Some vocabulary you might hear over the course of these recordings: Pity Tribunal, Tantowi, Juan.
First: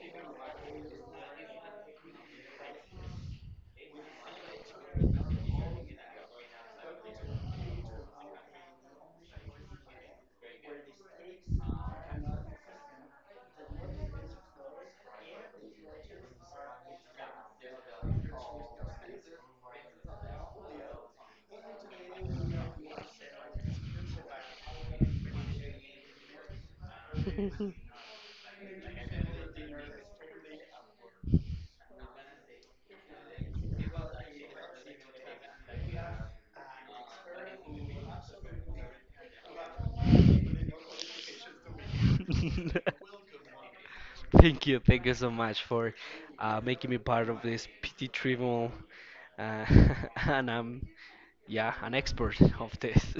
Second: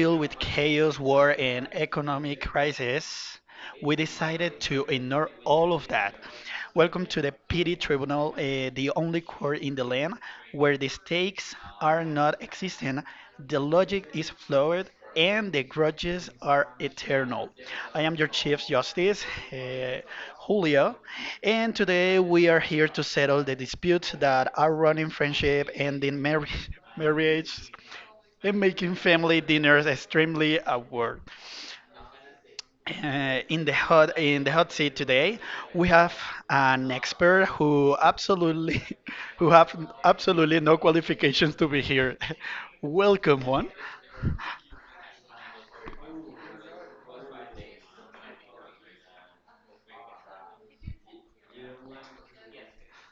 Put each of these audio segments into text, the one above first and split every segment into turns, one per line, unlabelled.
filled with chaos, war, and economic crisis, we decided to ignore all of that. Welcome to the Pity Tribunal, the only court in the land where the stakes are not existent, the logic is flawed, and the grudges are eternal. I am your Chief Justice, eh, Julio, and today we are here to settle the disputes that are running friendship, ending marriage, marriage and making family dinners extremely awkward. In the hot seat today, we have an expert who absolutely who have absolutely no qualifications to be here. Welcome, Juan.
Thank you so much for making me part of this PT trip. Yeah, an expert of this.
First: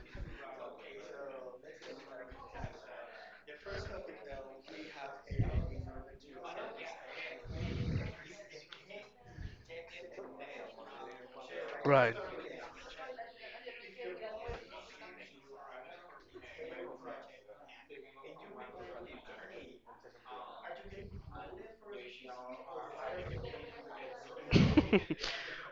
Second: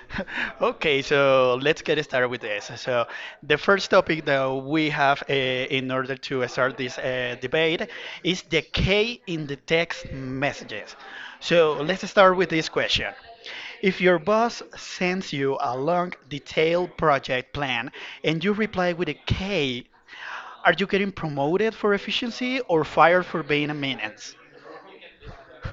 Okay, so let's get started with this. So, the first topic that we have in order to start this debate is the K in the text messages. So, let's
Right.
start with this question. If your boss sends you a long, detailed project plan and you reply with a K, are you getting promoted for efficiency or fired for being a menace?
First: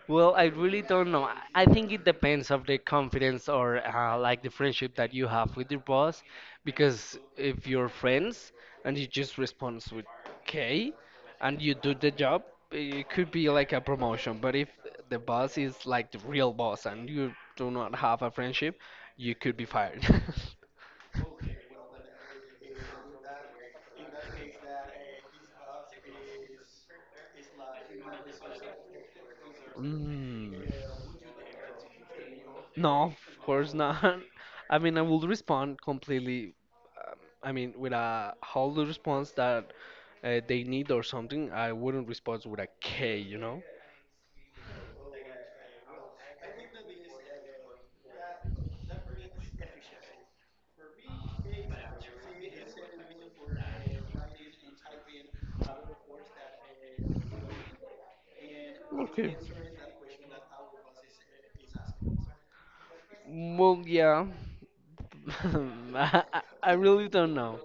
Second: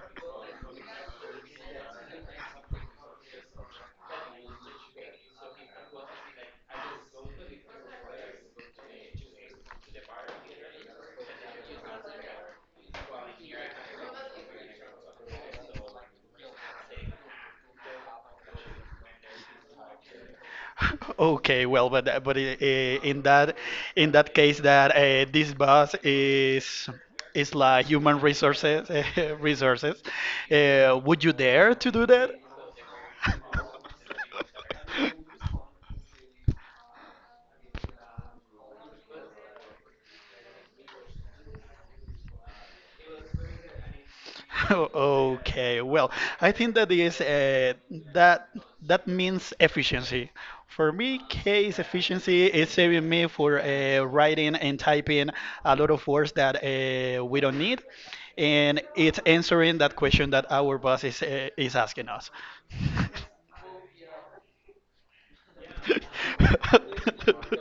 Well, I really don't know. I think it depends of the confidence or like the friendship that you have with your boss, because if you're friends and you just respond with K, and you do the job, it could be like a promotion. But if the boss is like the real boss and you do not have a friendship, you could be fired.
Okay, well, but that- but I- in that in that case, that this bus is like human resources resources.
Mm.
Would you dare to do that?
No, of course not. I mean, I will respond completely. Um, I mean, with a whole response that they need or something. I wouldn't respond with a K, you know.
Okay, well, I think that is that that means efficiency. For me, case efficiency is saving me for writing and typing a lot of words that we don't need, and it's
Okay.
answering that question that our boss is asking us.
Well, yeah. I really don't know.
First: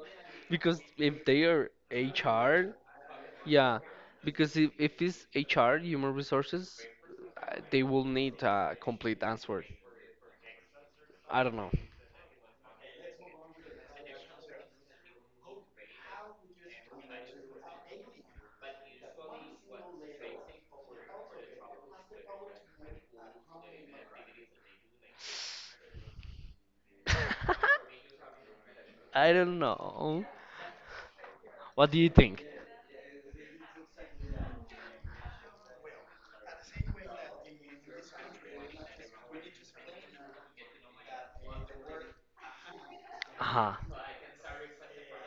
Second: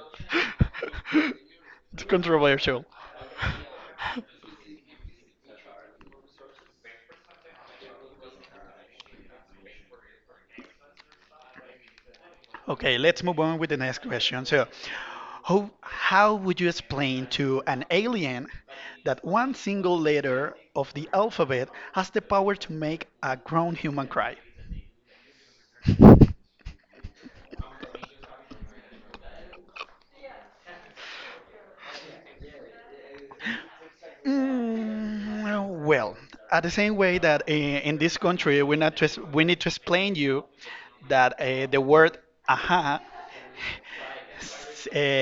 Because if they are
It's
HR,
controversial.
yeah. Because if it's HR, human resources, they will need a complete answer. I don't know.
Okay, let's move on with the next question. So, how would you explain to an alien that one single letter of the alphabet has the power to make a grown human cry?
I don't know. What do you think?
Mm, well, at the same way that in this country we, not to, we need to explain you that the word aha
Uh-huh.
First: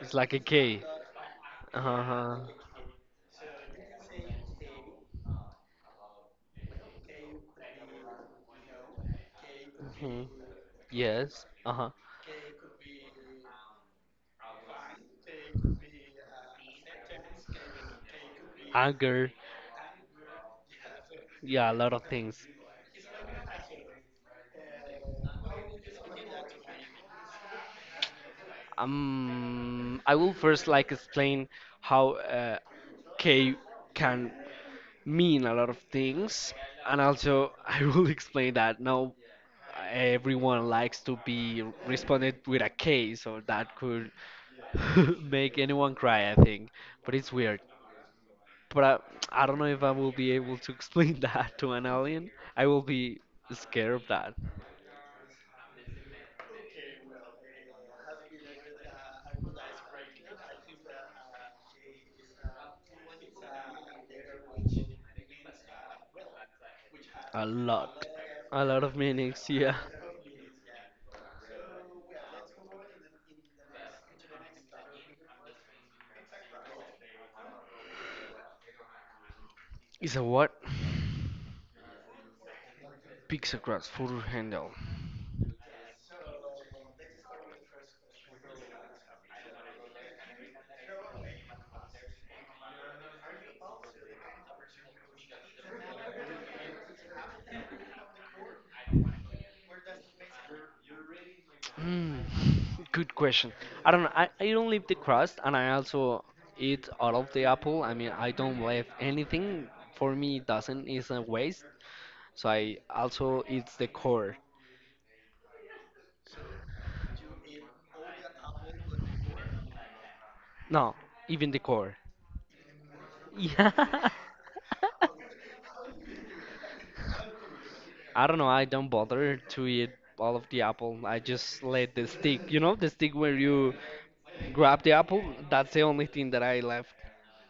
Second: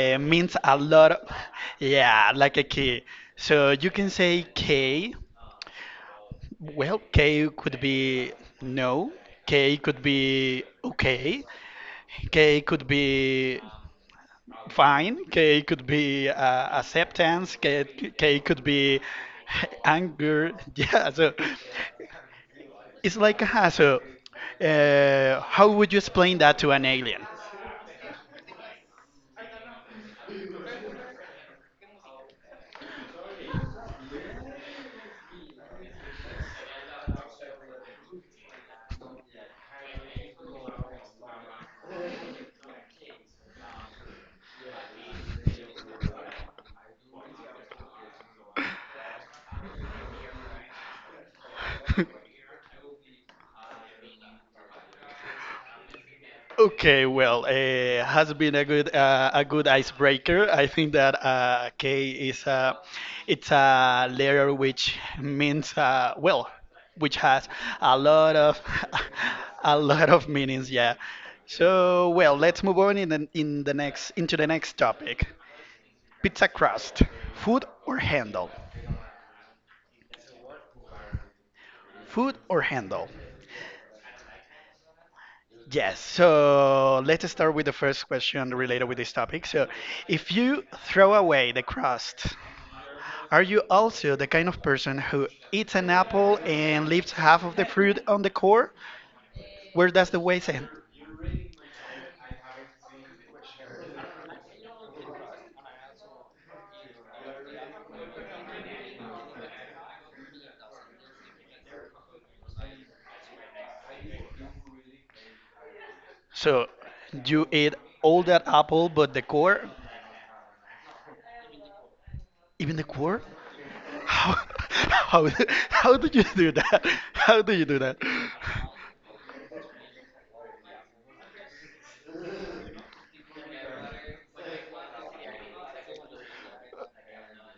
It's like a
means a
K.
lot of, yeah,
Uh-huh.
like a key. So you can say K. Well, K could be no. K could
Hmm.
be okay.
Yes. Uh-huh.
K could be fine. K could be acceptance. K, K could be
Anger.
anger. Yeah, so
Yeah, a lot of things.
it's like, how would you explain that to an alien?
I will first like explain how K can mean a lot of things, and also I will explain that now everyone likes to be responded with a K, so that could make anyone cry, I think. But it's weird. But I don't know if I will be able to explain that to an alien. I will be scared of that.
Okay, well, has been a good icebreaker. I think that K is a it's a letter which means well, which has
A
a
lot.
lot of
A lot of meanings,
a
yeah.
lot of meanings. Yeah. So well, let's move on in the next into the next topic. Pizza crust, food or handle?
Is a what?
Food or handle?
Pixagrass full handle.
Yes, so let's start with the first question related with this topic. So, if you throw away the crust, are you also the kind of person who eats an apple and leaves half of the fruit on the core? Where does the waste end?
Hmm, good question. I don't know. I don't leave the crust and I also eat out of the apple. I mean, I don't leave anything. For me, it doesn't, it's a waste. So I also eat the core.
So, you eat all that apple, but the core,
No, even the core.
even the core?
Yeah.
How, how, how do you do that? How do you do that?
I don't know. I don't bother to eat all of the apple. I just let the stick, you know, the stick where you grab the apple. That's the only thing that I left.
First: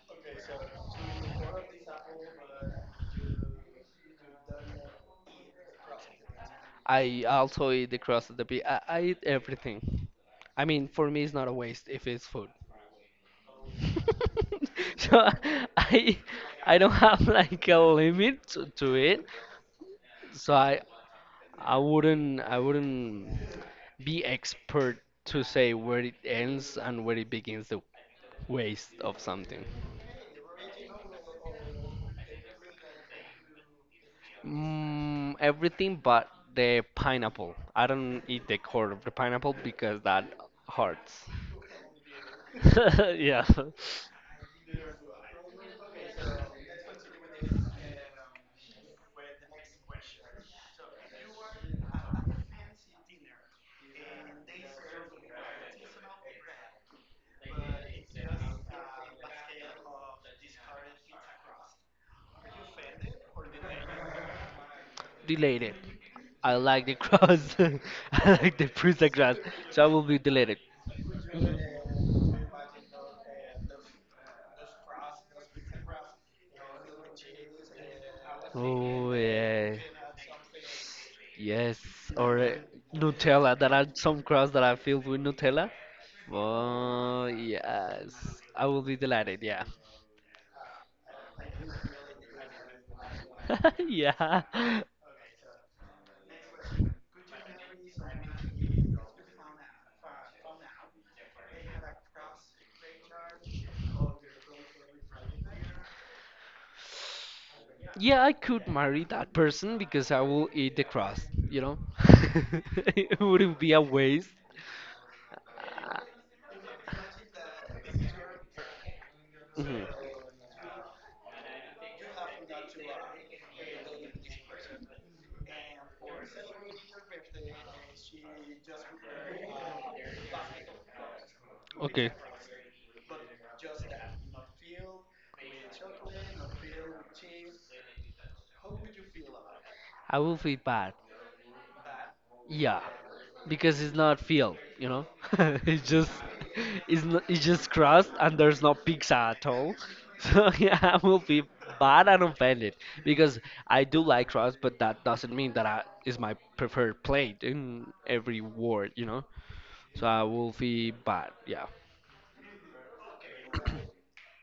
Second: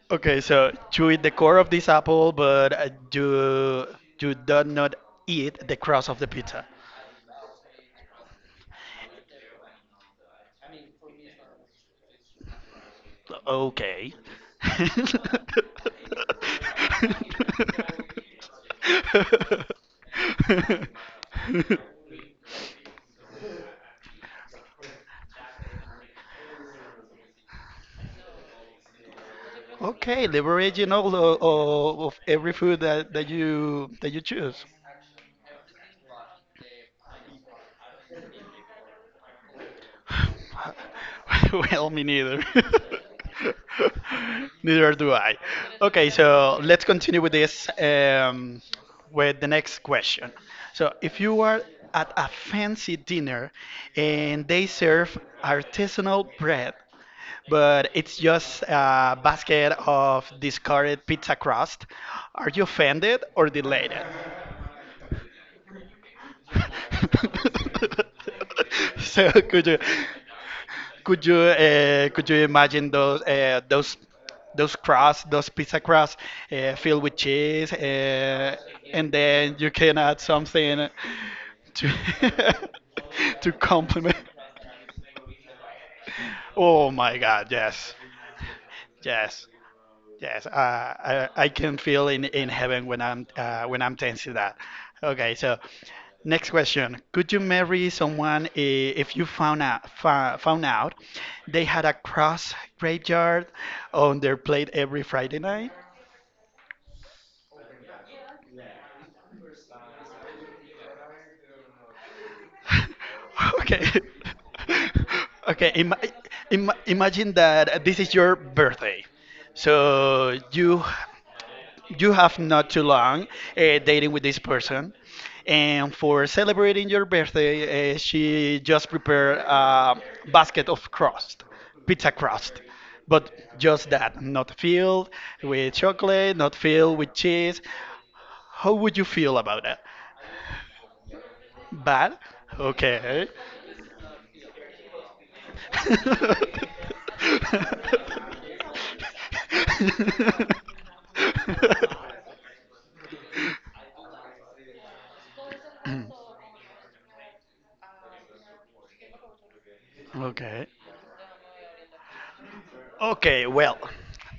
Okay, so you eat the core of this apple, but you do not eat the crust of the pizza.
I also eat the crust of the pig. I eat everything. I mean, for me, it's not a waste if it's food.
Okay.
So I I don't have like a limit to it. So I I wouldn't I wouldn't be expert to say where it ends and where it begins the waste of something.
Okay, leveraging all o- o- of every food that, that you choose.
Mm, everything but the pineapple. I don't eat the core of the pineapple because that hurts.
Well, me neither.
Yeah.
Neither do I. Okay, so let's continue with this with the next question. So, if you are at a fancy dinner and they serve artisanal bread, but it's just a basket of discarded pizza crust, are you offended or delighted?
Deleted. I like the cross. I like the pizza
So,
cross.
could you?
So I will be deleted.
Could you
Mhm.
imagine those pizza crust filled with cheese, and
Oh
then you
yeah.
can add something
Yes,
to
or
to
Nutella. There are
complement.
some crust that are filled with Nutella.
Oh my
Oh
God! Yes,
yes, I will be delighted.
yes.
Yeah.
Yes, I can feel in heaven when I'm tensing
Yeah.
that. Okay, so next question: Could you marry someone if you found out they had a cross graveyard on their plate every Friday night?
Yeah, I could marry that person because I will eat the crust, you know? It wouldn't be
Okay,
a waste.
okay. Im
Uh,
im imagine that this is your birthday,
mhm.
so you have not too long dating with this person and for celebrating your birthday she just prepared a basket of crust pizza
Okay.
crust but just that not filled with chocolate not filled with cheese how would you feel about that
I will feel bad.
bad
Yeah,
okay.
because it's not field, you know. It's just it's not, it's just crust and there's no pizza at all. So yeah, I will be bad and offended because I do like crust, but that doesn't mean that is my preferred plate in every word, you know. So I will
Okay.
be bad. Yeah.
Okay, well,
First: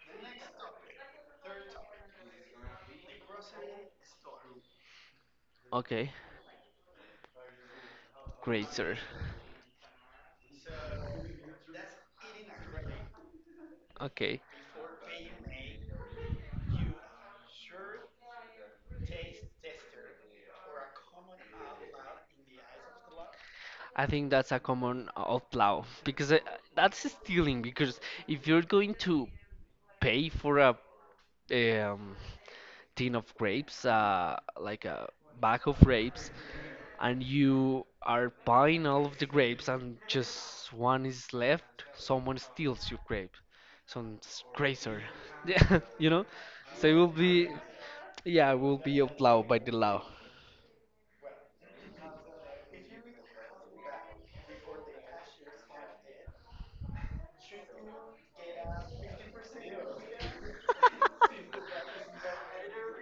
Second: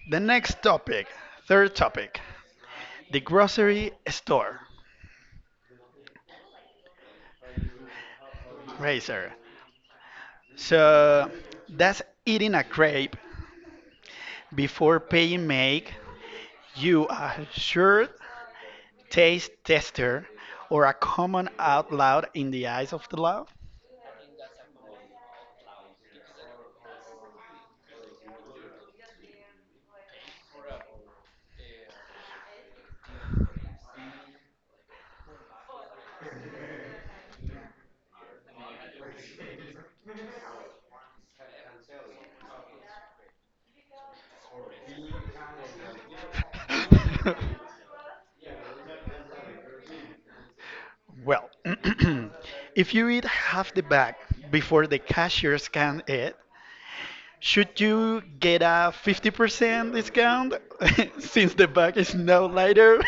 the next topic, third topic, the grocery store,
Okay. Great, sir.
Razor. So, does eating a crepe
Okay,
before paying make you a sure taste tester or a common out loud in the eyes of the law?
I think that's a common of plow because that's stealing. Because if you're going to pay for a um, tin of grapes, like a bag of grapes, and you are buying all of the grapes, and just one is left, someone steals your grape, some crazer, yeah, you know. So it will be, yeah, it will be outlawed by the law.
Well, if you eat half the bag before the cashier scans it, should you get a 50% discount since the bag is now lighter?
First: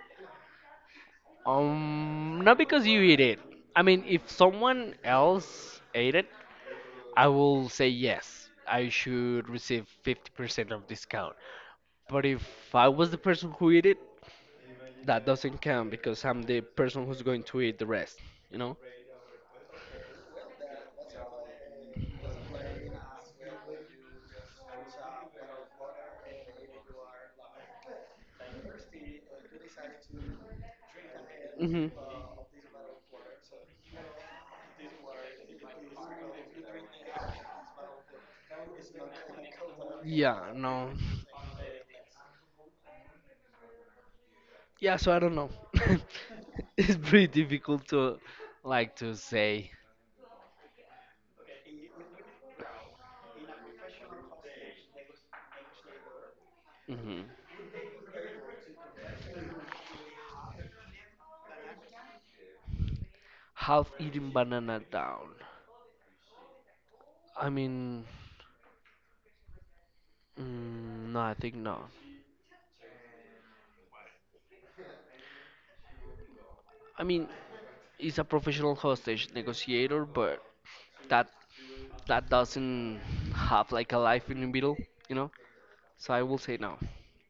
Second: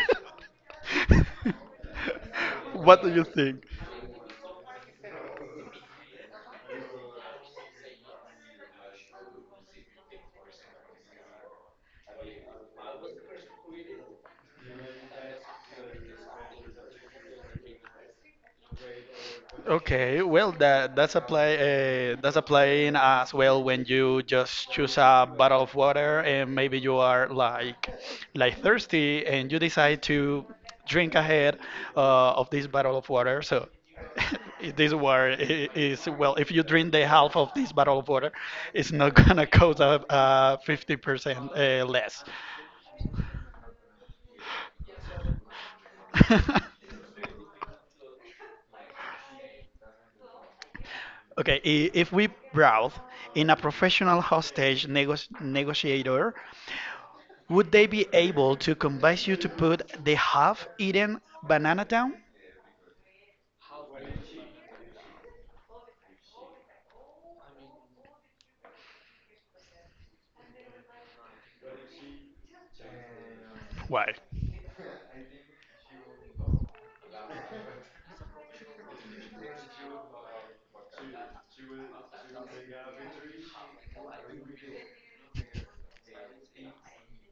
Not because
What
you
do
eat
you
it.
think?
I mean, if someone else ate it, I will say yes. I should receive 50% of discount. But if I was the person who eat it, that doesn't count because I'm the person who's going to eat the rest, you know?
Okay, well that that's apply that's applying as well when you just choose a bottle of water and maybe you are like thirsty and you decide to drink ahead
Hmm.
of this bottle of water. So this water is well, if you drink the half of this bottle of water, it's not gonna cost
Yeah, no.
50% less.
Yeah, so I don't know. It's pretty difficult to like to say.
Okay, if we brought in a professional hostage negotiator,
Hmm.
would they be able to convince you to put the half eaten banana down?
Half eaten banana down. I mean, mm, no, I think no.
Why?
I mean, he's a professional hostage negotiator, but that that doesn't have like a life in the middle, you know? So I will say no.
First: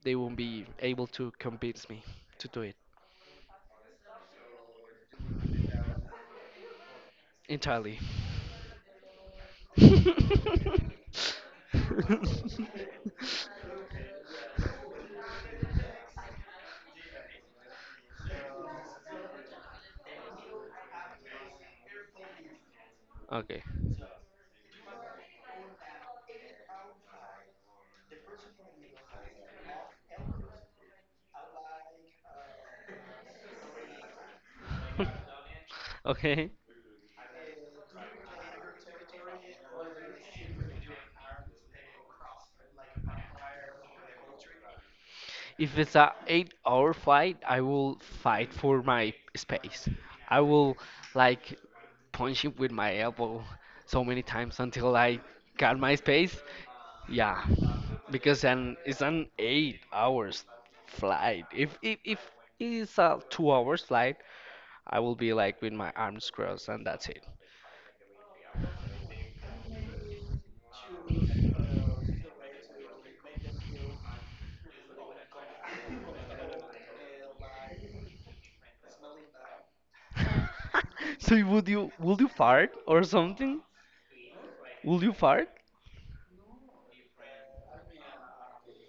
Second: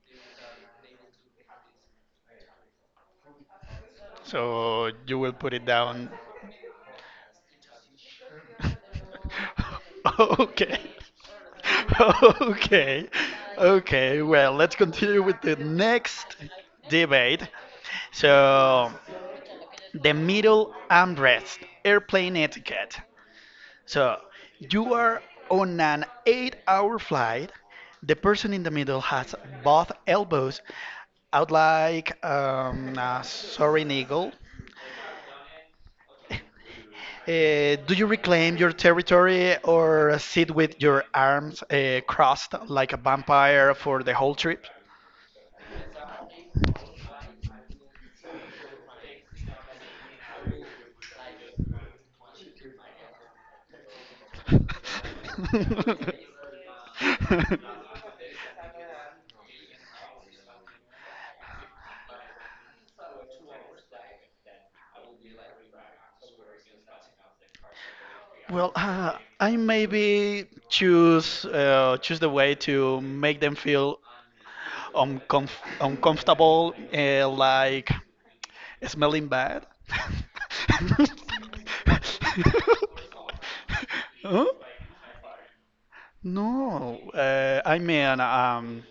They won't be able to convince me to do it
So you will put it down.
entirely.
Okay. Okay. Okay. Well, let's continue with the next debate. So, the middle armrest, airplane etiquette.
Okay.
So you are on an 8 hour flight. The person in the middle has both elbows out like a soaring eagle.
okay.
Do you reclaim your territory or sit with your arms crossed like a vampire for the whole trip?
If it's a 8 hour flight, I will fight for my space. I will like punch him with my elbow so many times until I got my space. Yeah, because an it's an 8 hours flight. If it's a 2 hours flight, I will be like with my arms crossed and that's it.
Well, I maybe choose the way to make them feel uncomf uncomfortable, like smelling bad.
So would you fart or something?
Huh?
Will you fart?
No, I mean,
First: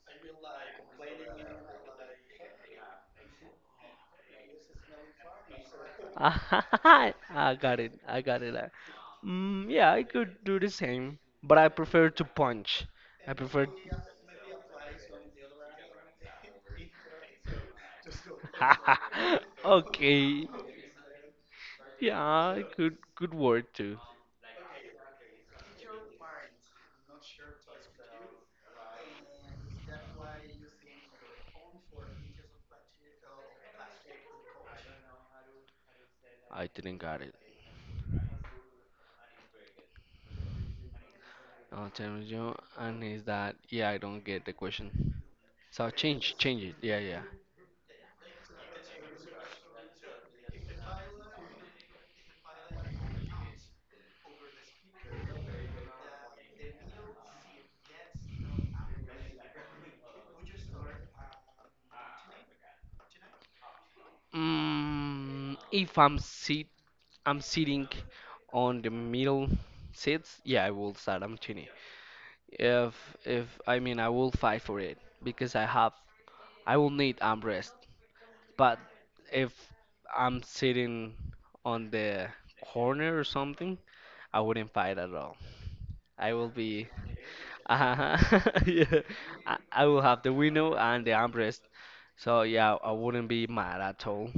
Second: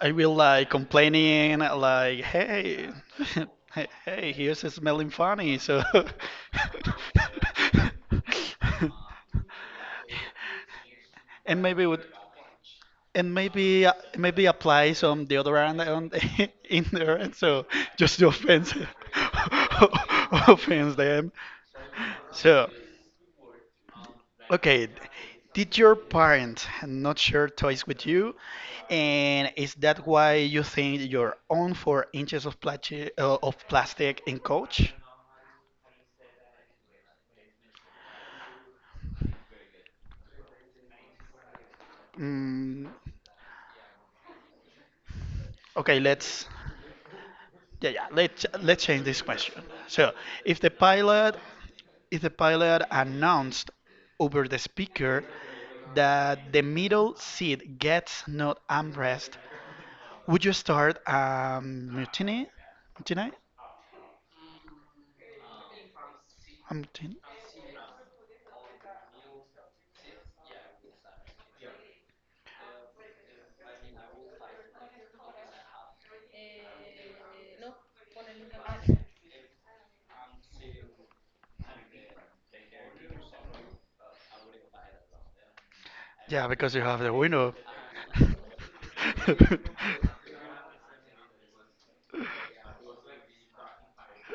I will like complaining, like, hey, hey, hey, here's a smelling funny. So,
I got it. I got it. I- Mm, yeah, I could do the same, but
and
I
maybe would.
prefer to punch. I
And
prefer.
maybe maybe apply some deodorant on in there, and so just to offense
Okay.
offense them.
Yeah,
So
it could work too.
okay, did your parents not share toys with you, and is that why you think your own 4 inches of plastic in coach?
I didn't got it. Oh, tell me, Joe,
Mm,
and is that? Yeah, I don't get the question. So
okay, let's
change it. Yeah.
yeah yeah let's change this question. So if the pilot if the pilot announced over the speaker that the middle seat gets not armrest, would you start a mutiny? Mutiny?
Mm, if I'm sit,
A mutiny?
I'm sitting on the middle seats, yeah, I will start. I'm Chini. If if I mean, I will fight for it because I have, I will need armrest. But if I'm sitting on the corner or something, I wouldn't fight at all. I will
Yeah, because you
be,
have the window.
uh yeah, I will have the window and the armrest. So yeah, I wouldn't be mad at all.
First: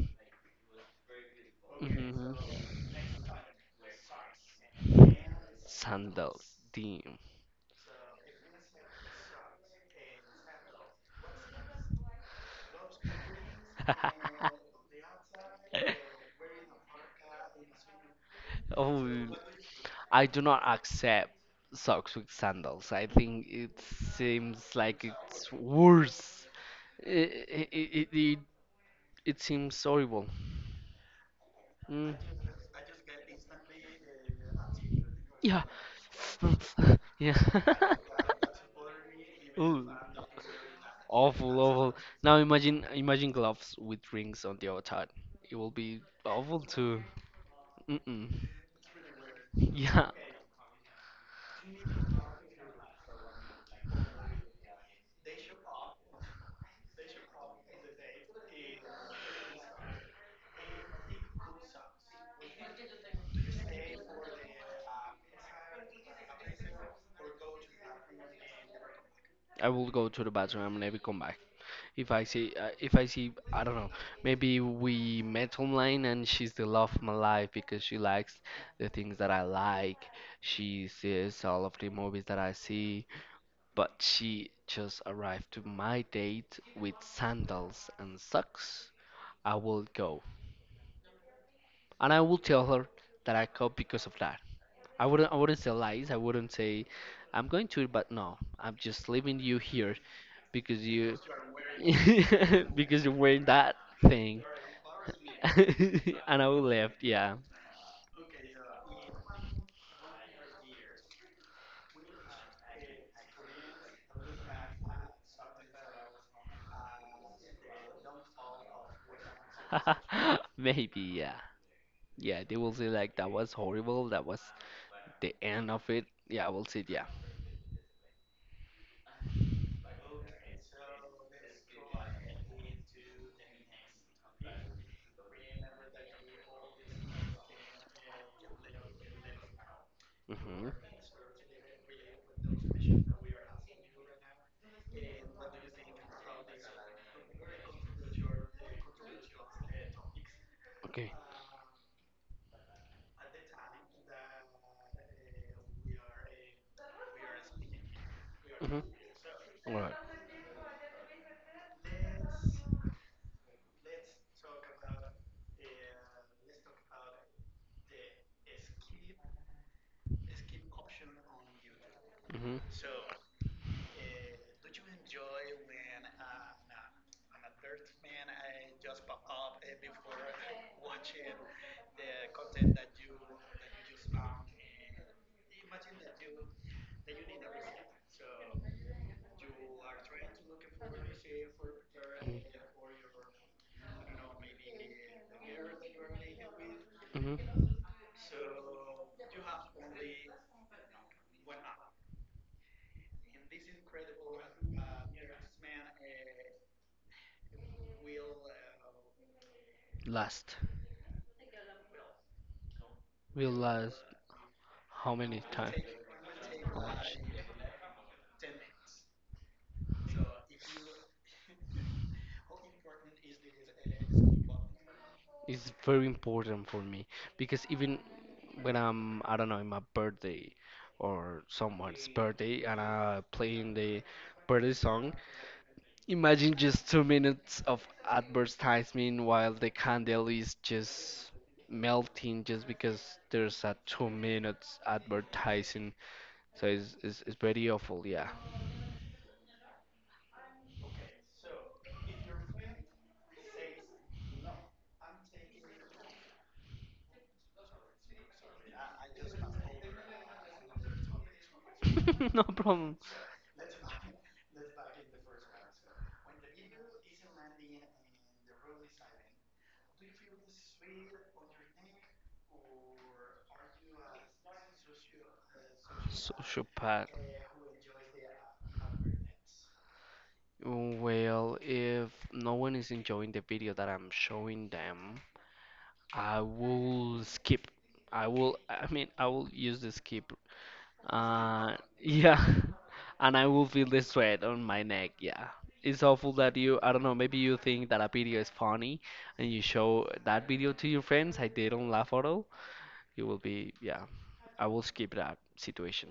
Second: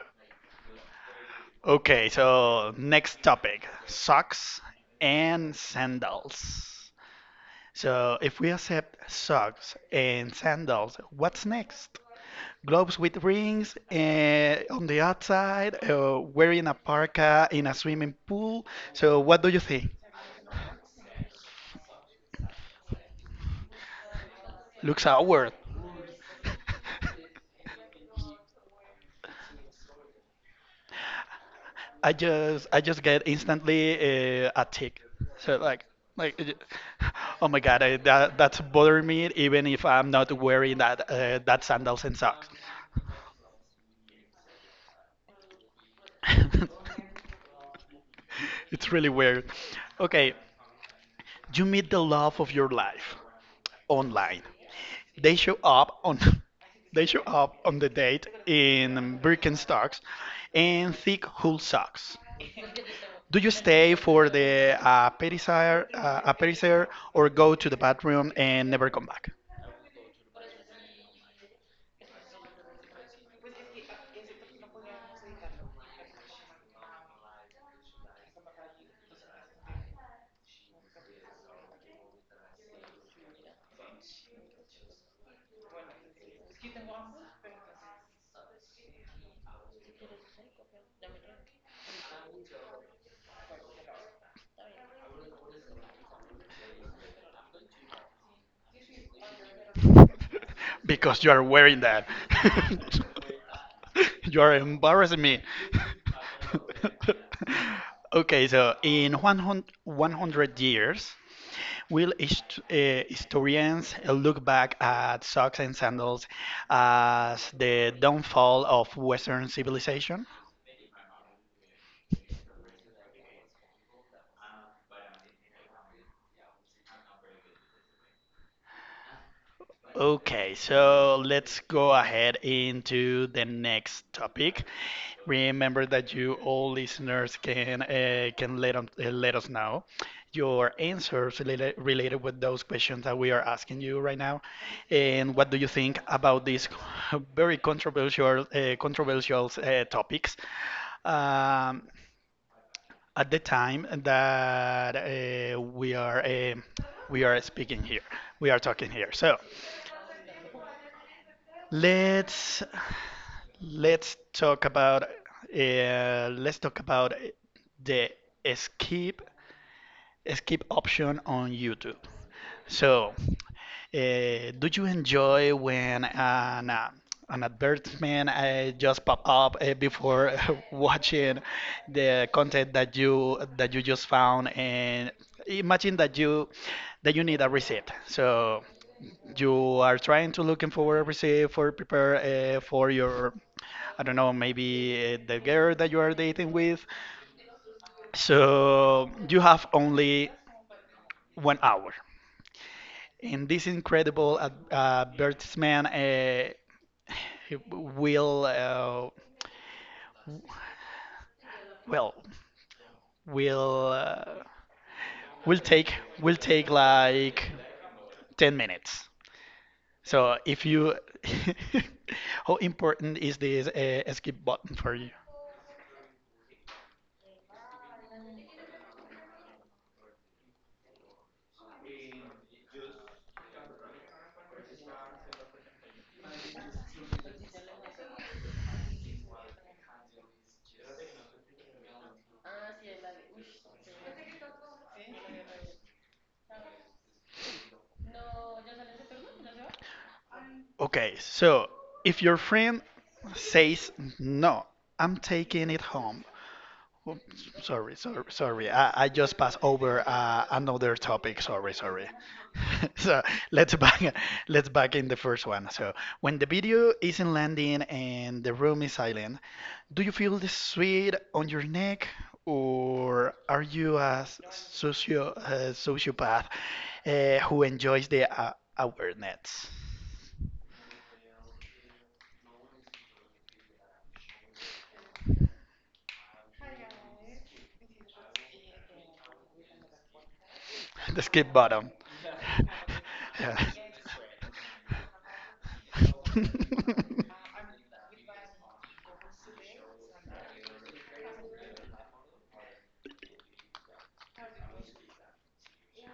Okay,
Mhm.
so next topic socks and
Sandal
sandals.
team.
So if we accept socks and sandals, what's next? Gloves with rings on the outside, wearing a parka in a swimming pool. So
Oh.
what do you think?
I do not accept socks with sandals. I think it seems like
Looks
it's
awkward.
worse. It, it, it, it, it seems horrible. Mm.
I just get instantly a tick. So
Yeah.
like like it-
Yeah.
oh my god, that that's bothering me even if
Ooh.
I'm not wearing that
Awful,
that
awful.
sandals and
Now
socks.
imagine gloves with rings on the outside. It will be awful too. Mm-mm.
It's really weird.
Yeah.
Okay, you meet the love of your life online. They show up on they show up on the date in Birkenstocks and thick wool socks. Do you stay for the aperitif or go to the bathroom and never come back?
I will go to the bathroom and maybe come back. If I see, I don't know. Maybe we met online and she's the love of my life because she likes the things that I like. She sees all of the movies that I see, but she just arrived to my date with sandals and socks. I will go, and I will tell her that I go because of that. I wouldn't say lies. I wouldn't say I'm going to, but no, I'm just leaving you here because you,
Because you are wearing that.
because you're wearing that
You
thing
are embarrassing me.
and I will left, yeah.
Okay, so in 100 years, will historians look back at socks and sandals as the downfall of Western civilization?
Maybe, yeah. Yeah, they will say like that was horrible, that was the end of it. Yeah, I will say yeah.
Okay, so let's go ahead into the next topic. Remember that you all listeners can let us know
Hmm.
your answers related with those questions that we are asking you right now, and what do you think about these very controversial topics?
Okay.
Um, at the time that we are speaking here, we are
Hmm.
talking here. So.
All right.
Let's let's talk about the skip skip option on YouTube.
Mm-hmm.
So, do you enjoy when an advertisement just pop up before watching the content that you just found? And imagine that you need a receipt. So you are trying to looking for a receipt for prepare for your I don't know maybe the girl that you are dating with.
Mm-hmm.
So you have only one hour. And this incredible advertisement will uh,
Last.
well
We'll
will
last.
uh,
How many
will
times?
take will take
How
like 10 minutes. So if you how important is this skip button for you?
It's very important for me because even when I'm, I don't know, in my birthday or someone's birthday and I'm playing the birthday song, imagine just 2 minutes of advertisement while the candle is just melting just because there's a 2 minutes advertising. So it's very awful, yeah.
Okay, so if your friend says no, I'm taking it home. Oh, sorry, sorry, sorry. I just passed over another topic. Sorry, sorry.
No problem.
So let's back let's back in the first one. So when the video isn't landing and the room is silent, do you feel the sweat on your neck, or are you a sociopath
Sociopath.
who enjoys the awareness?
Well, if no one is enjoying the video that I'm showing them, I will skip. I mean, I will use the skip
The skip
Uh,
bottom.
yeah, and I will feel the sweat on my neck. Yeah, it's awful
Yeah.
that you, I don't know, maybe you think that a video is funny and you show that video to your friends. I did at all. You will be, yeah, I will skip that situation.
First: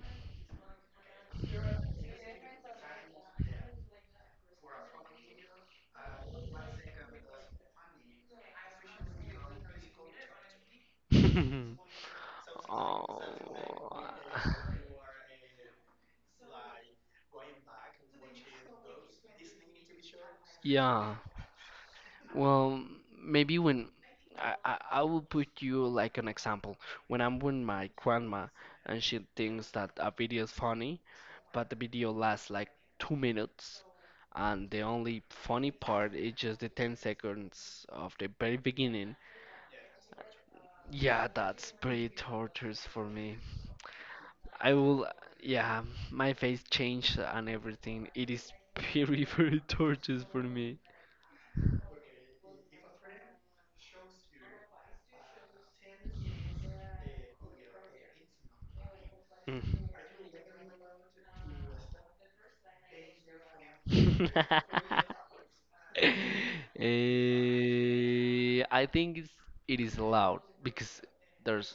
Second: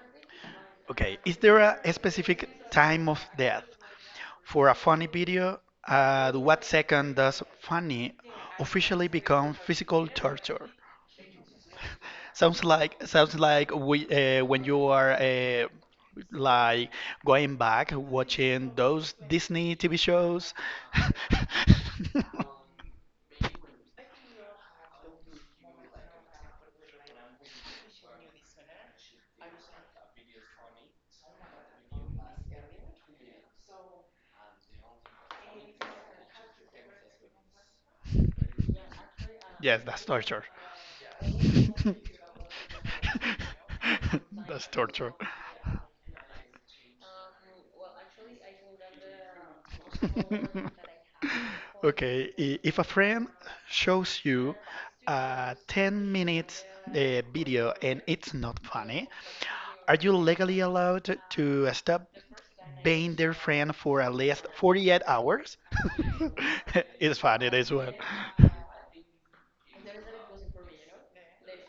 Okay, is there a specific time of death for a funny video? At what second does funny officially become physical torture? Sounds like
Oh.
when you are like going back watching those Disney TV shows.
Yeah. Well, maybe when I will put you like an example. When I'm with my grandma and she thinks that a video is funny, but the video lasts like 2 minutes, and the only funny part is just the 10 seconds of the very beginning.
Yes, that's torture.
Yeah, that's pretty torturous for me.
That's
I will,
torture.
yeah, my face changed and everything. It is very, very torturous for me.
Okay, if a friend shows you a 10 minutes video and it's not funny,
Mm.
are you legally allowed to stop being their friend for at least 48 hours? It's funny, this one.
Eh, it is loud because there's,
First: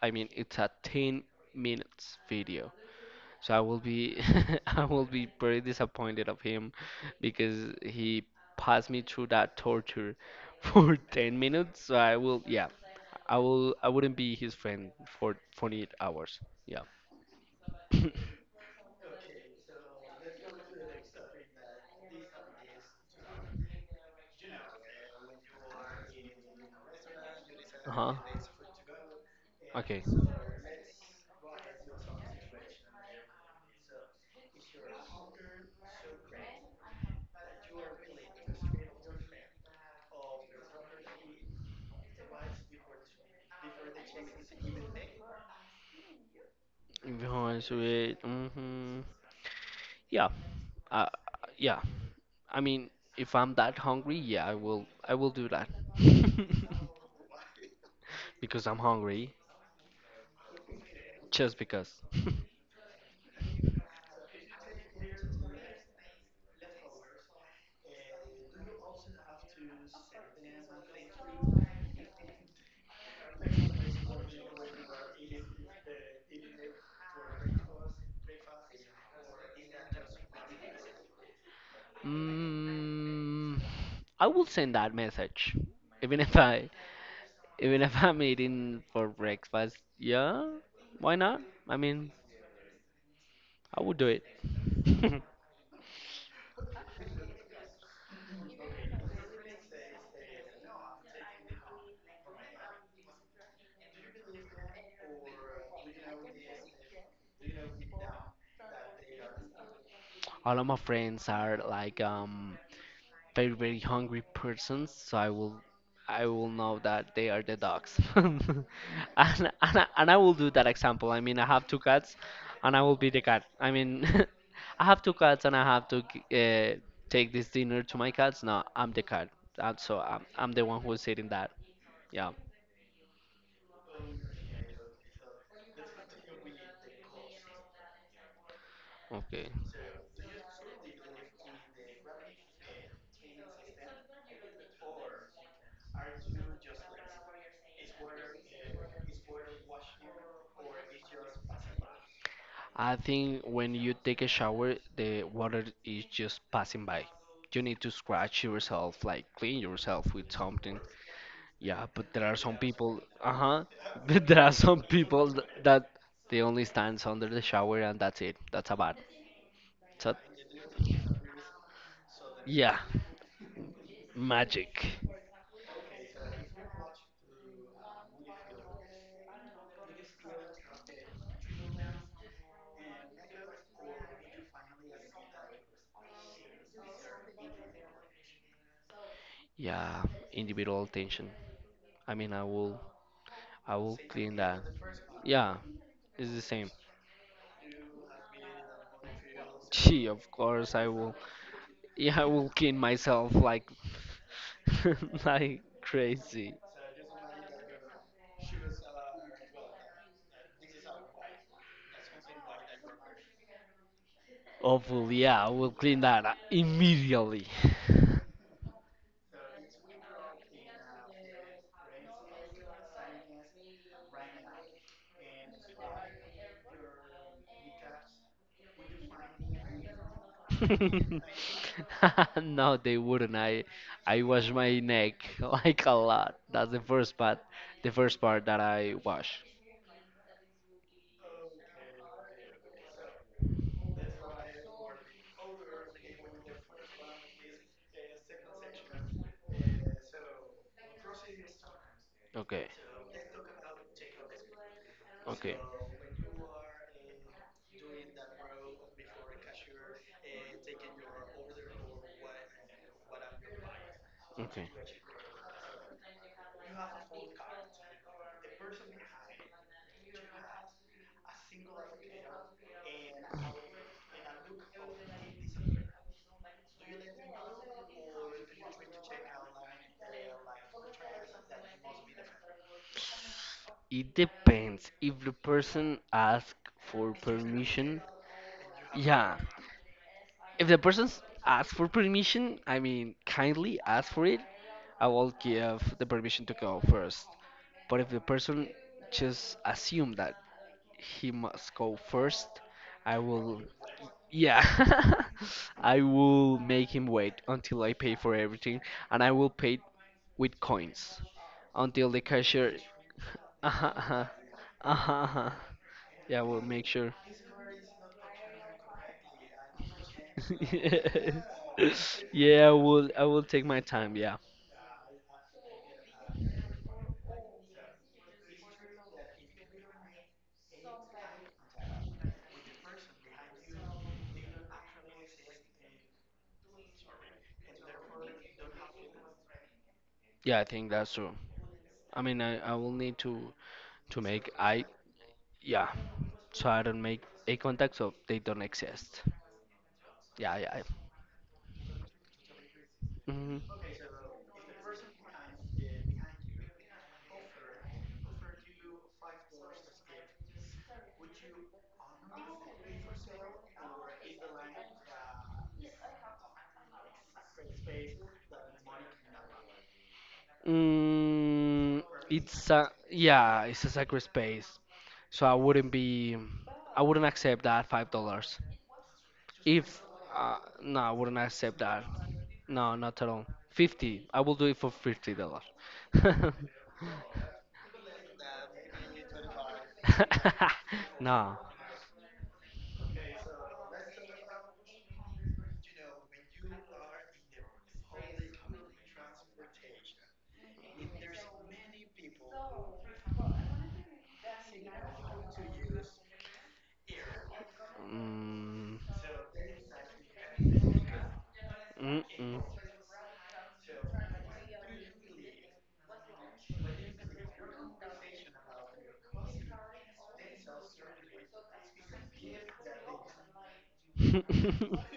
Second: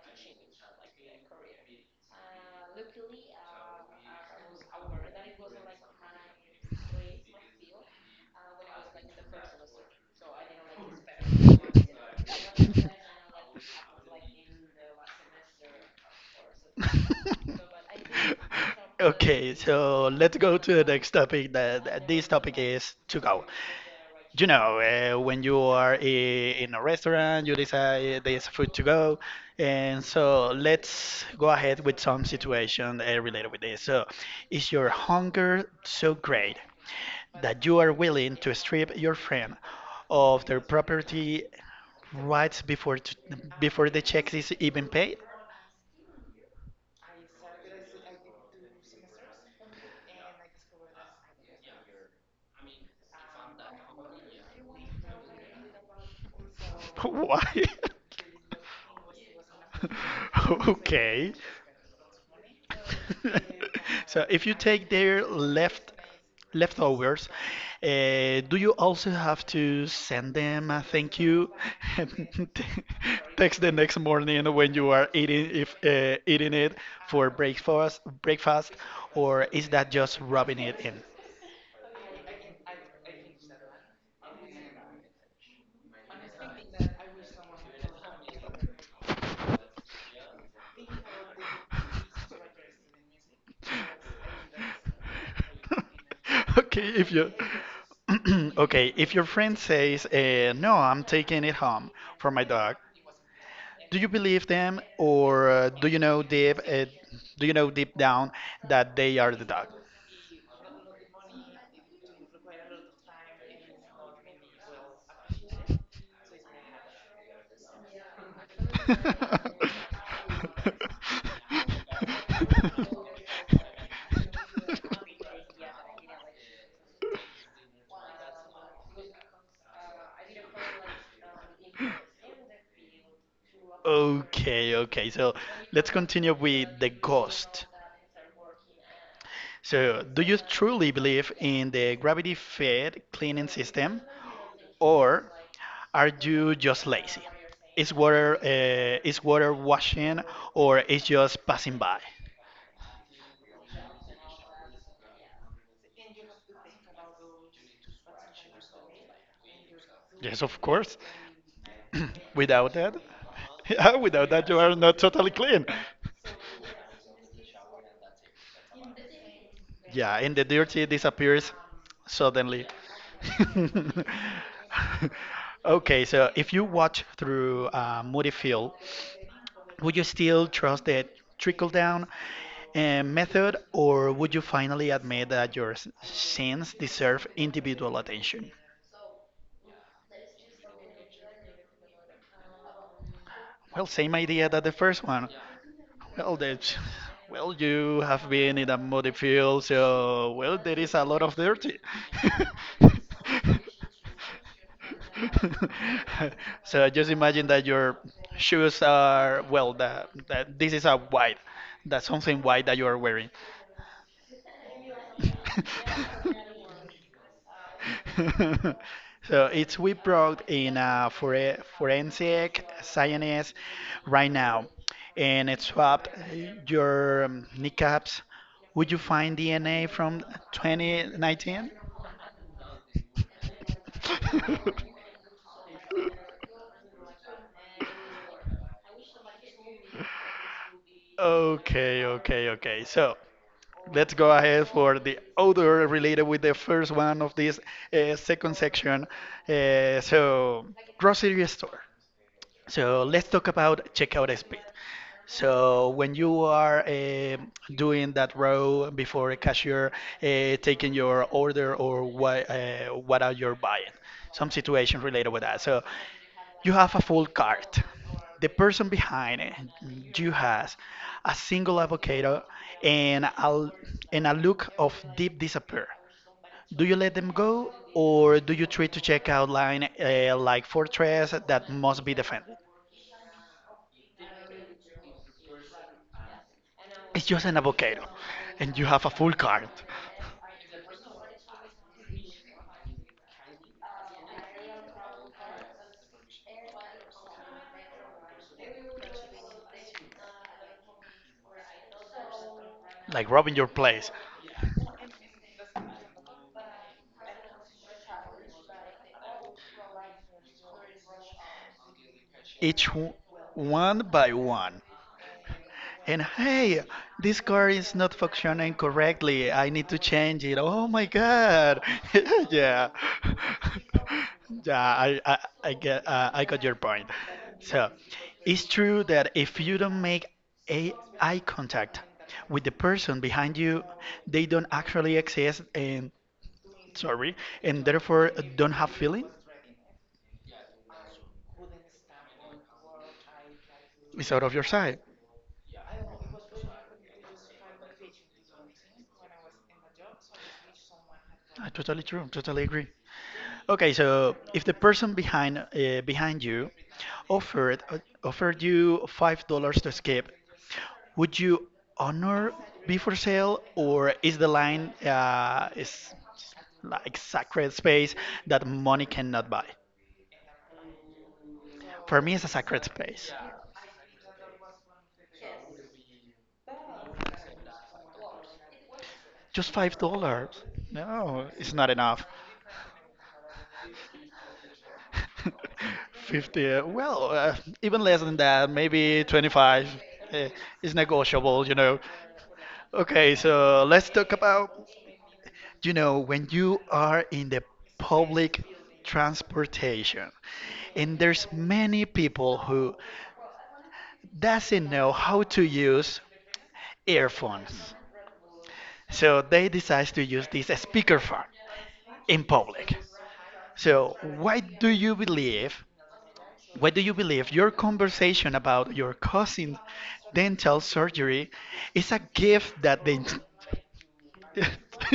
I mean, it's a 10 minutes video. So I will be, I will be very disappointed of him because he passed me through that torture for 10 minutes. So I will, I wouldn't be his friend for 48 hours. Yeah. Okay, so
Okay, so let's go to the next topic. That this topic is to go. You know, when you are in a restaurant, you decide there's food to go, and so let's go ahead with some situation related with this. So, is your hunger so great that you are willing to strip your friend of their property rights before the check is even paid?
If you want to eat, mm-hmm. Yeah. Uh, yeah. I mean, if I'm that hungry, yeah, I will. I will do that.
Why?
Because I'm hungry,
Okay.
just because.
So if you take their leftovers, do you also have to send them a thank you and text the next morning when you are eating if eating it for breakfast, or is that just rubbing it in?
Mm, I will send that message, even if I, even if I'm eating for breakfast. Yeah, why not? I mean, I would do it.
Okay, if you okay, if your friend says, "No, I'm taking it home for my dog," do you believe them, or do you know deep down that they are the dog?
All of my friends are like very very hungry persons, so I will know that they are the dogs. And I will do that example. I mean, I have two cats, and I will be the cat. I mean, I have two cats, and I have to take this dinner to my cats. No, I'm the cat, and so I'm the one who is eating that. Yeah.
Okay, okay. So let's continue with the ghost.
Okay.
So, do you truly believe in the gravity-fed cleaning no, system, or are you just lazy? Is water washing, or is just passing by?
I think when you take a shower, the water is just passing by. You need to scratch yourself, like clean yourself with
Yes, of
something.
course.
Yeah, but there are some
Without that,
people, uh-huh,
yeah,
but
without
there
that,
are
you are
some
not
people
totally
th-
clean.
that they only stands under the shower and that's it. That's about. So
Yeah, and the dirty disappears suddenly.
yeah, magic.
Okay, so if you watch through a moody field, would you still trust the trickle down method, or would you finally admit that your sins deserve individual attention?
Yeah, individual attention. I mean, I will, I
Well,
will
same
clean
idea
that.
that the first one.
Yeah, it's
Well,
the same.
well, you have been in a muddy field,
Gee, of
so well,
course
there
I
is a
will.
lot of dirty.
Yeah, I will clean myself like, like crazy.
So just imagine that your shoes are well, that this is a white, that's something white that you are wearing.
Awful. Yeah, I will clean that immediately.
So it's we brought in a forensic scientist right now, and it swapped your kneecaps. Would you find DNA from 2019?
No, they wouldn't. I wash my neck like a lot. That's the first part, The first part that I wash.
Okay, okay, okay. So, let's go ahead for the odor related with the first one of this second section. So, grocery store.
Okay,
So let's talk about checkout speed.
okay,
So when you are doing that row before a cashier taking your order or what are you buying, some
okay.
situation related with that. So you have a full cart. The person behind it, you has a single avocado and a, and a look of deep disappear. Do you let them go or do you treat to checkout line like fortress that must be defended?
It depends if the person asks for
It's just an
permission.
avocado, and you have a full
Yeah,
card,
if the person asks for permission, I mean kindly ask for it, I will give the permission to go first. But if the person just assume that he must go first. I
like robbing
will,
your place,
yeah, I will make him wait until I pay for everything, and I will pay with coins until the cashier.
each w-
Uh-huh,
one
uh-huh,
by one.
uh-huh. Uh-huh.
And
Yeah, I will
hey,
make sure.
this card is not functioning correctly. I need to change it. Oh my god!
Yeah,
Yeah,
I will take my time. Yeah,
yeah. I got your point. So, it's true that if you don't make a eye contact with the person behind you, they don't actually exist, and sorry, and therefore don't have feeling
yeah, I think that's true. I mean, I will need to
is out
make
of your
I
side.
Yeah, so I don't make a contact, so they don't exist. Yeah, yeah, yeah.
Ah, totally true. Totally agree.
Mm-hmm.
Okay, so if the person behind you offered uh, offered you $5 to escape, would you honor be for sale or is the line is like sacred space that money cannot buy?
Mm,
For me, it's a
it's
sacred
a
space.
yeah, it's a sacred space, so I wouldn't be, I wouldn't accept that $5.
Just five
If
dollars?
no, I wouldn't
No, it's
accept
not
that.
enough.
No, not at all. 50, I will do it for $50.
50, well, even less than that, maybe 25 uh, is
No.
negotiable. Okay, so let's talk about when you are in the public transportation and there's many people who doesn't know how to use earphones.
Mm.
So they decide to use this speakerphone in
Mm-mm.
public. So why do you believe what do you believe? Your conversation about your cousin's dental surgery is a gift that they.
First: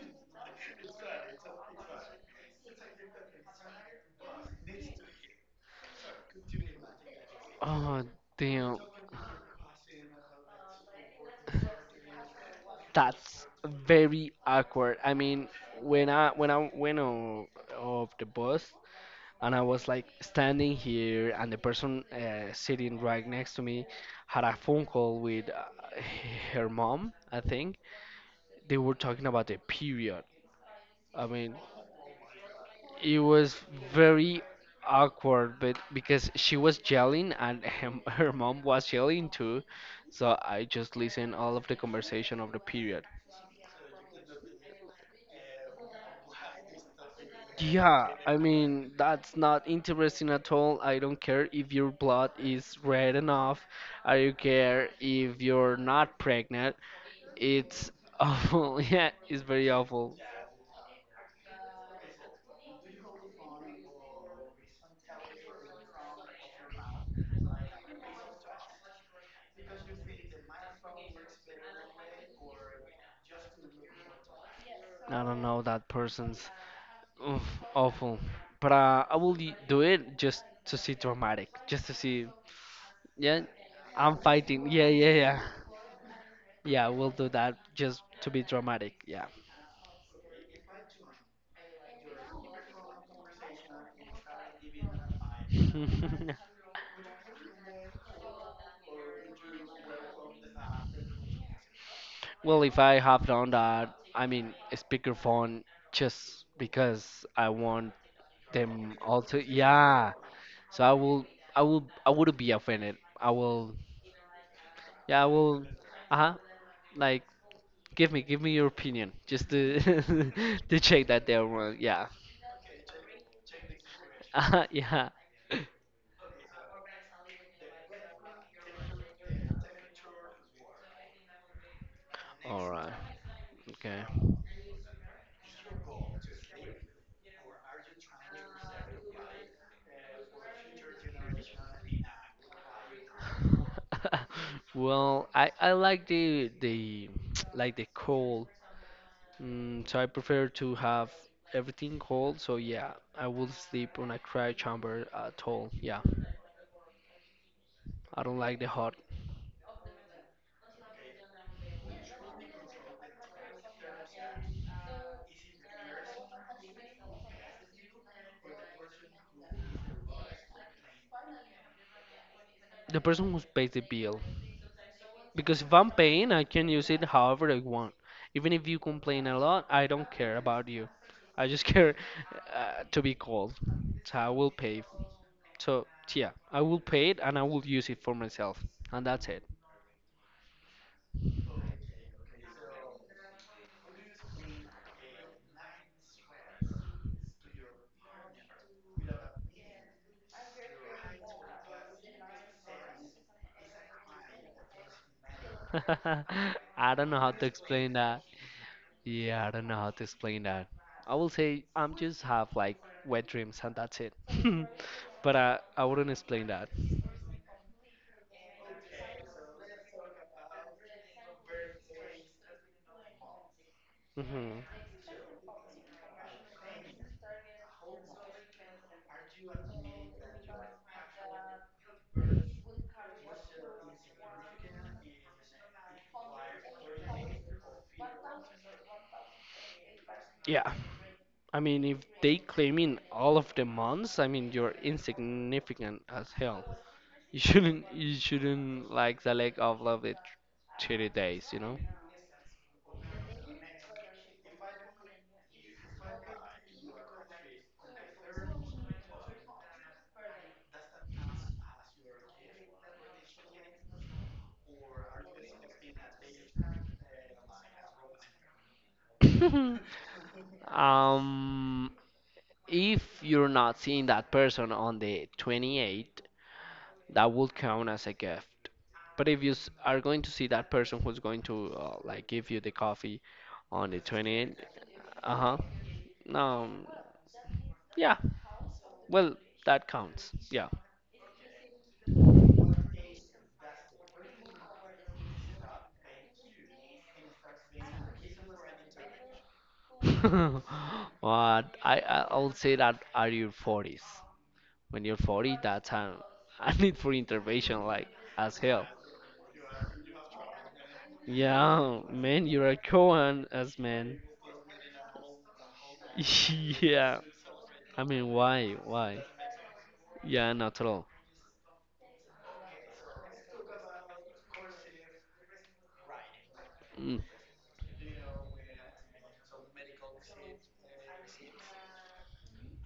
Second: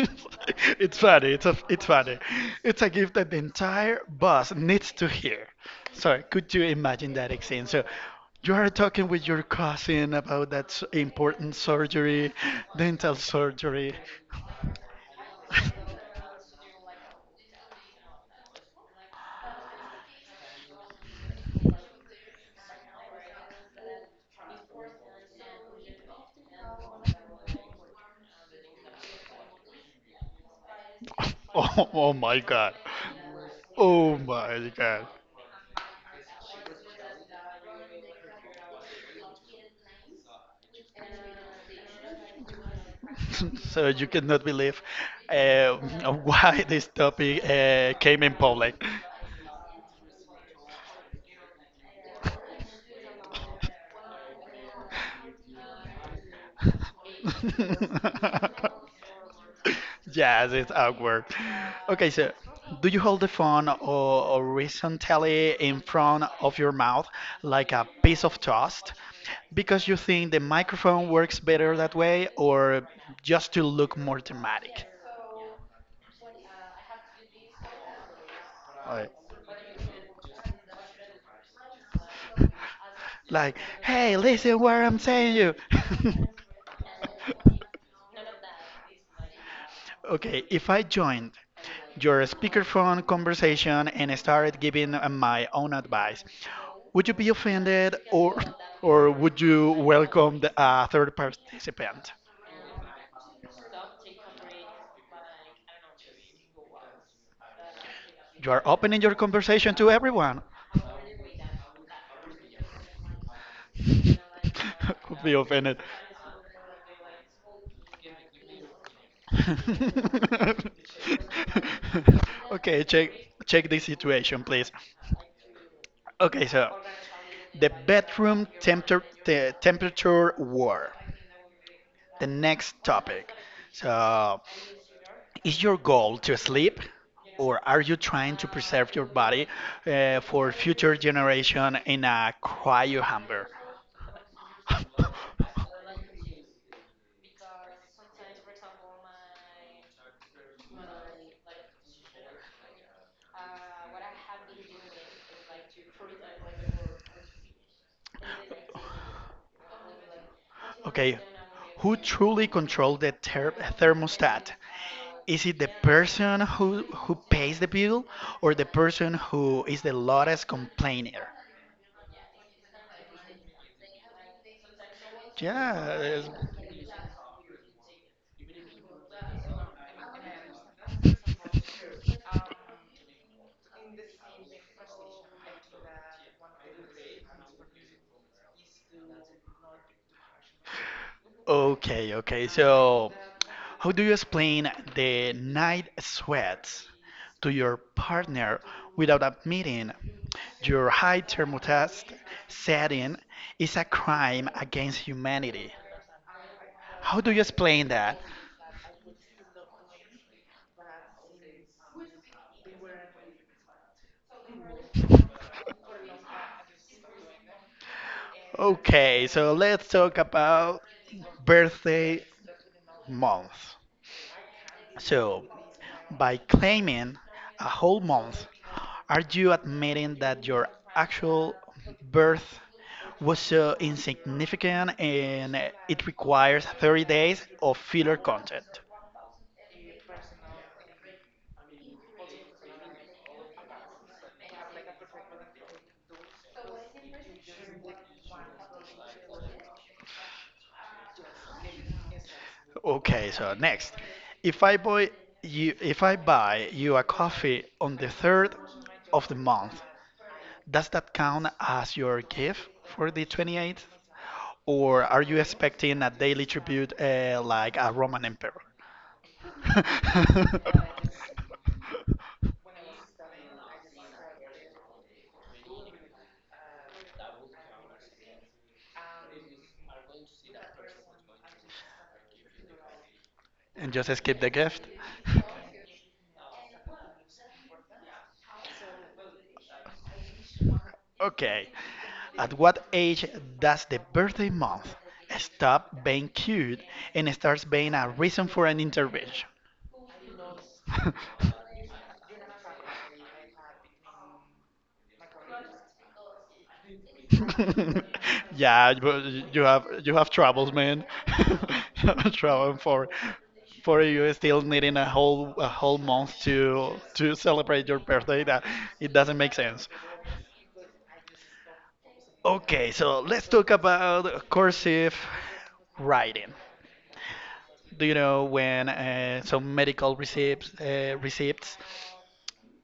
It's funny. It's funny. It's a gift that the entire bus needs to hear. So could you imagine that scene? So
Oh
you are
damn,
talking with your cousin about that important surgery, dental
that's
surgery.
very awkward. I mean, when I when I went off the bus and I was like standing here, and the person sitting right next to me had a phone call with her mom, I think. They were talking about the period. I mean,
Oh my god.
it was
Oh
very
my god.
awkward, but because she was yelling and him, her mom was yelling too, so I just listened all of the conversation of the period.
So you cannot believe uh, why this topic
Yeah,
came in
I
public.
mean that's not interesting at all. I don't care if your blood is red enough. I don't care if you're not pregnant. It's awful. Yeah, it's very awful.
Yes, it's awkward. Okay, so do you hold the phone or horizontally in front of your mouth like a piece of toast because you think the microphone works better that way or just to look more dramatic?
I don't know that person's. Oof, awful. But
Like,
I will do it just to see dramatic, just to see. Yeah,
like, hey,
I'm
listen
fighting.
what
Yeah,
I'm
yeah,
saying
yeah.
you.
Yeah, we'll do that just to be dramatic. Yeah.
Okay, if I joined your speakerphone conversation and started giving my own advice. Would you be offended or would you welcome the third participant?
Well, if I have done that, I mean, a speakerphone just because I want
You are
them
opening your
all to,
conversation to
yeah.
everyone.
So I wouldn't be offended. I will,
Would
yeah, I
be
will,
offended.
Uh-huh, like, give me your opinion just to, to check that they're wrong. Yeah.
Okay, check this situation,
Uh-huh,
please.
yeah.
Okay, so the bedroom temperature war. The
All
next
right.
topic.
Okay.
So, is your goal to sleep, or are you trying to preserve your body for future generation in a cryo hamper?
Well, I like the like the cold, mm, so I prefer to have everything cold. So yeah, I will sleep on a quiet chamber at all. Yeah, I don't like the hot.
Okay, who truly controls the thermostat? Is it the person who pays the bill, or the person who is the loudest complainer?
The person who pays the bill, because if I'm
Yeah.
paying, I can use it however I want. Even if you complain a lot, I don't care about you. I just care to be cold. So I will pay. So yeah, I will pay it and I will use it for myself, and that's it.
Okay, okay. So, how do you explain the night sweats to your partner without admitting your high thermostat setting is a crime against humanity?
I don't know
How do
how
you
to
explain
explain
that?
that. Yeah, I don't know how to explain that. I will say I'm just have like wet dreams and that's it. But I wouldn't explain that.
Okay, so let's talk about birthday month.
Hmm.
So, by claiming a whole month, are you admitting that your actual birth was so insignificant and it requires 30 days of filler content?
Yeah. I mean, if they claim in all of the months, I mean, you're insignificant as hell. You shouldn't like select all of the 30 days, you know?
Okay, so next, if I buy if I buy you a coffee on the third of the month, does that count as your gift for the 28th? Or are you expecting a daily tribute like a Roman emperor?
Um, if you're not seeing that person on the 28th, that will count as a gift. But if you are going to see that person who's going to like give you the coffee on
And
the
just skip the
28th,
gift.
uh-huh. Um, yeah. Well, that counts. Yeah.
Okay. At what age does the birthday month stop being cute and starts being a reason for an intervention?
But I'll say that are your 40s. When you're 40, that's time I need for intervention like as hell.
Yeah, you have troubles, man. You
Yeah,
have
man, you're a
trouble
Cohen as
for
man.
you still needing a whole month
Yeah.
to celebrate your
I mean,
birthday. That
why?
it
Why?
doesn't make sense.
Yeah, not at all.
Okay, so let's talk about cursive writing.
Mm.
Do you know when some medical receipts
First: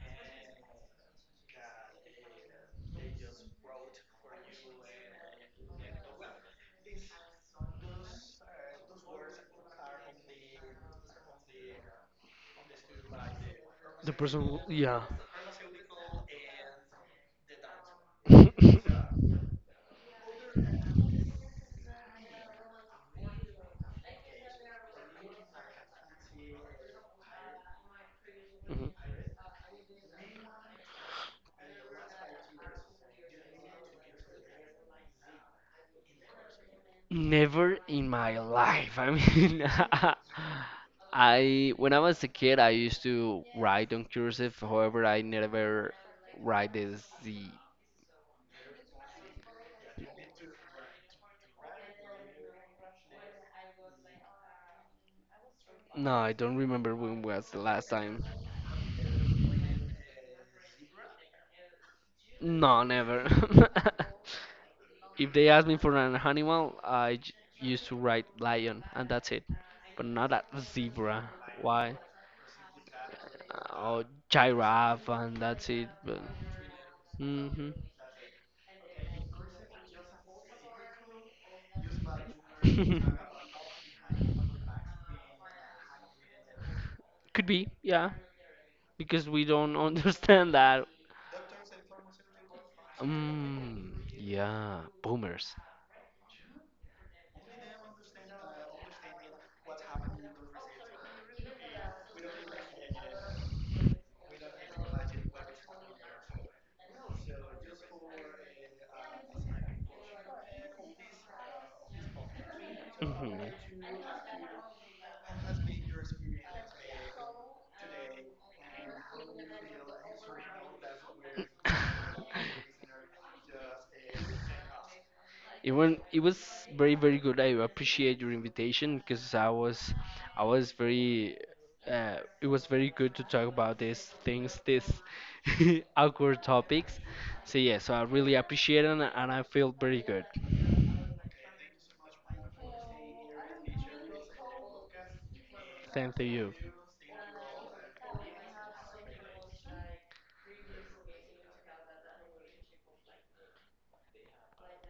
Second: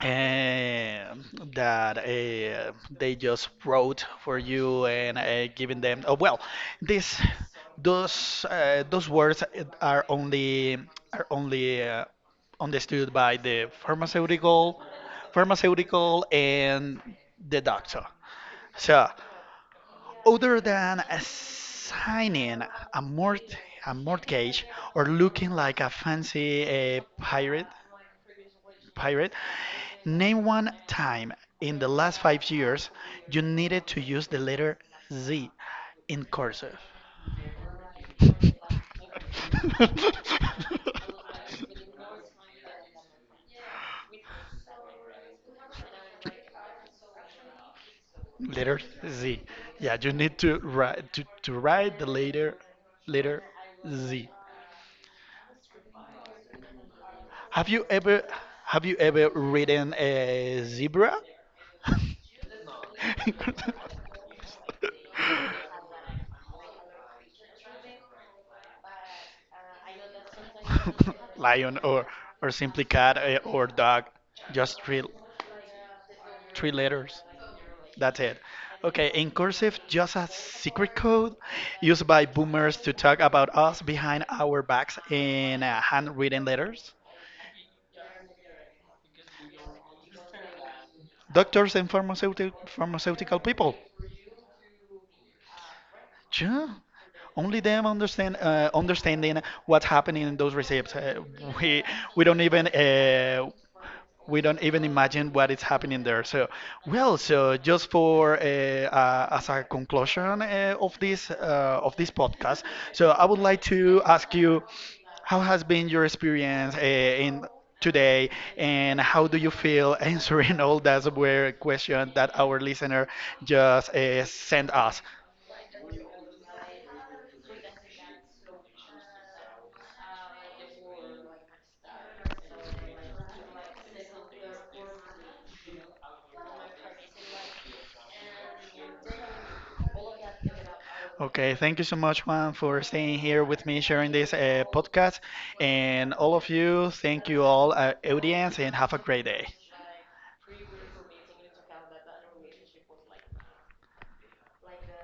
uh, that they just wrote for you and giving them? Oh well, this those words are only are only uh, understood by the
The person, who- yeah.
pharmaceutical and the doctor.
Mhm.
So other than signing a, mort- a mortgage or looking like a fancy pirate, name one time in the last 5 years you needed to use the letter Z in cursive.
Never in my life. I mean, I when I was a kid, I used to write on cursive. However, I never write this the.
Letter Z. Yeah, you need to write the letter Z.
No, I don't remember when was the
Have you
last
ever
time.
have you ever ridden a zebra?
No, never. If they ask me for an animal, used to write lion, and that's it. But not a zebra.
Lion
Why?
or simply cat or dog.
Or
Just
giraffe, and that's it. But
three letters.
hmm.
That's it. Okay, in cursive, just a secret code used by boomers to talk about us behind our backs in handwritten letters.
Could be, yeah, because we don't understand that.
Doctors and pharmaceutical people.
Mm, yeah, boomers.
Yeah. Only them understanding what's happening in those receipts. We we don't even imagine what is happening there. So, well, so just for as a conclusion of this podcast, so I would
Mhm.
like to ask you, how has been your experience in today, and how do you feel answering all those were questions that our listener just sent us?
It was very good. I appreciate your invitation because I was very it was very good to talk about these things, these awkward topics. So yeah, so I really appreciate it and I feel very good.
Okay, thank you so much, Juan, for staying here with me, sharing this podcast. And
Thank
all of
you.
you, thank you all, audience, and have a great day.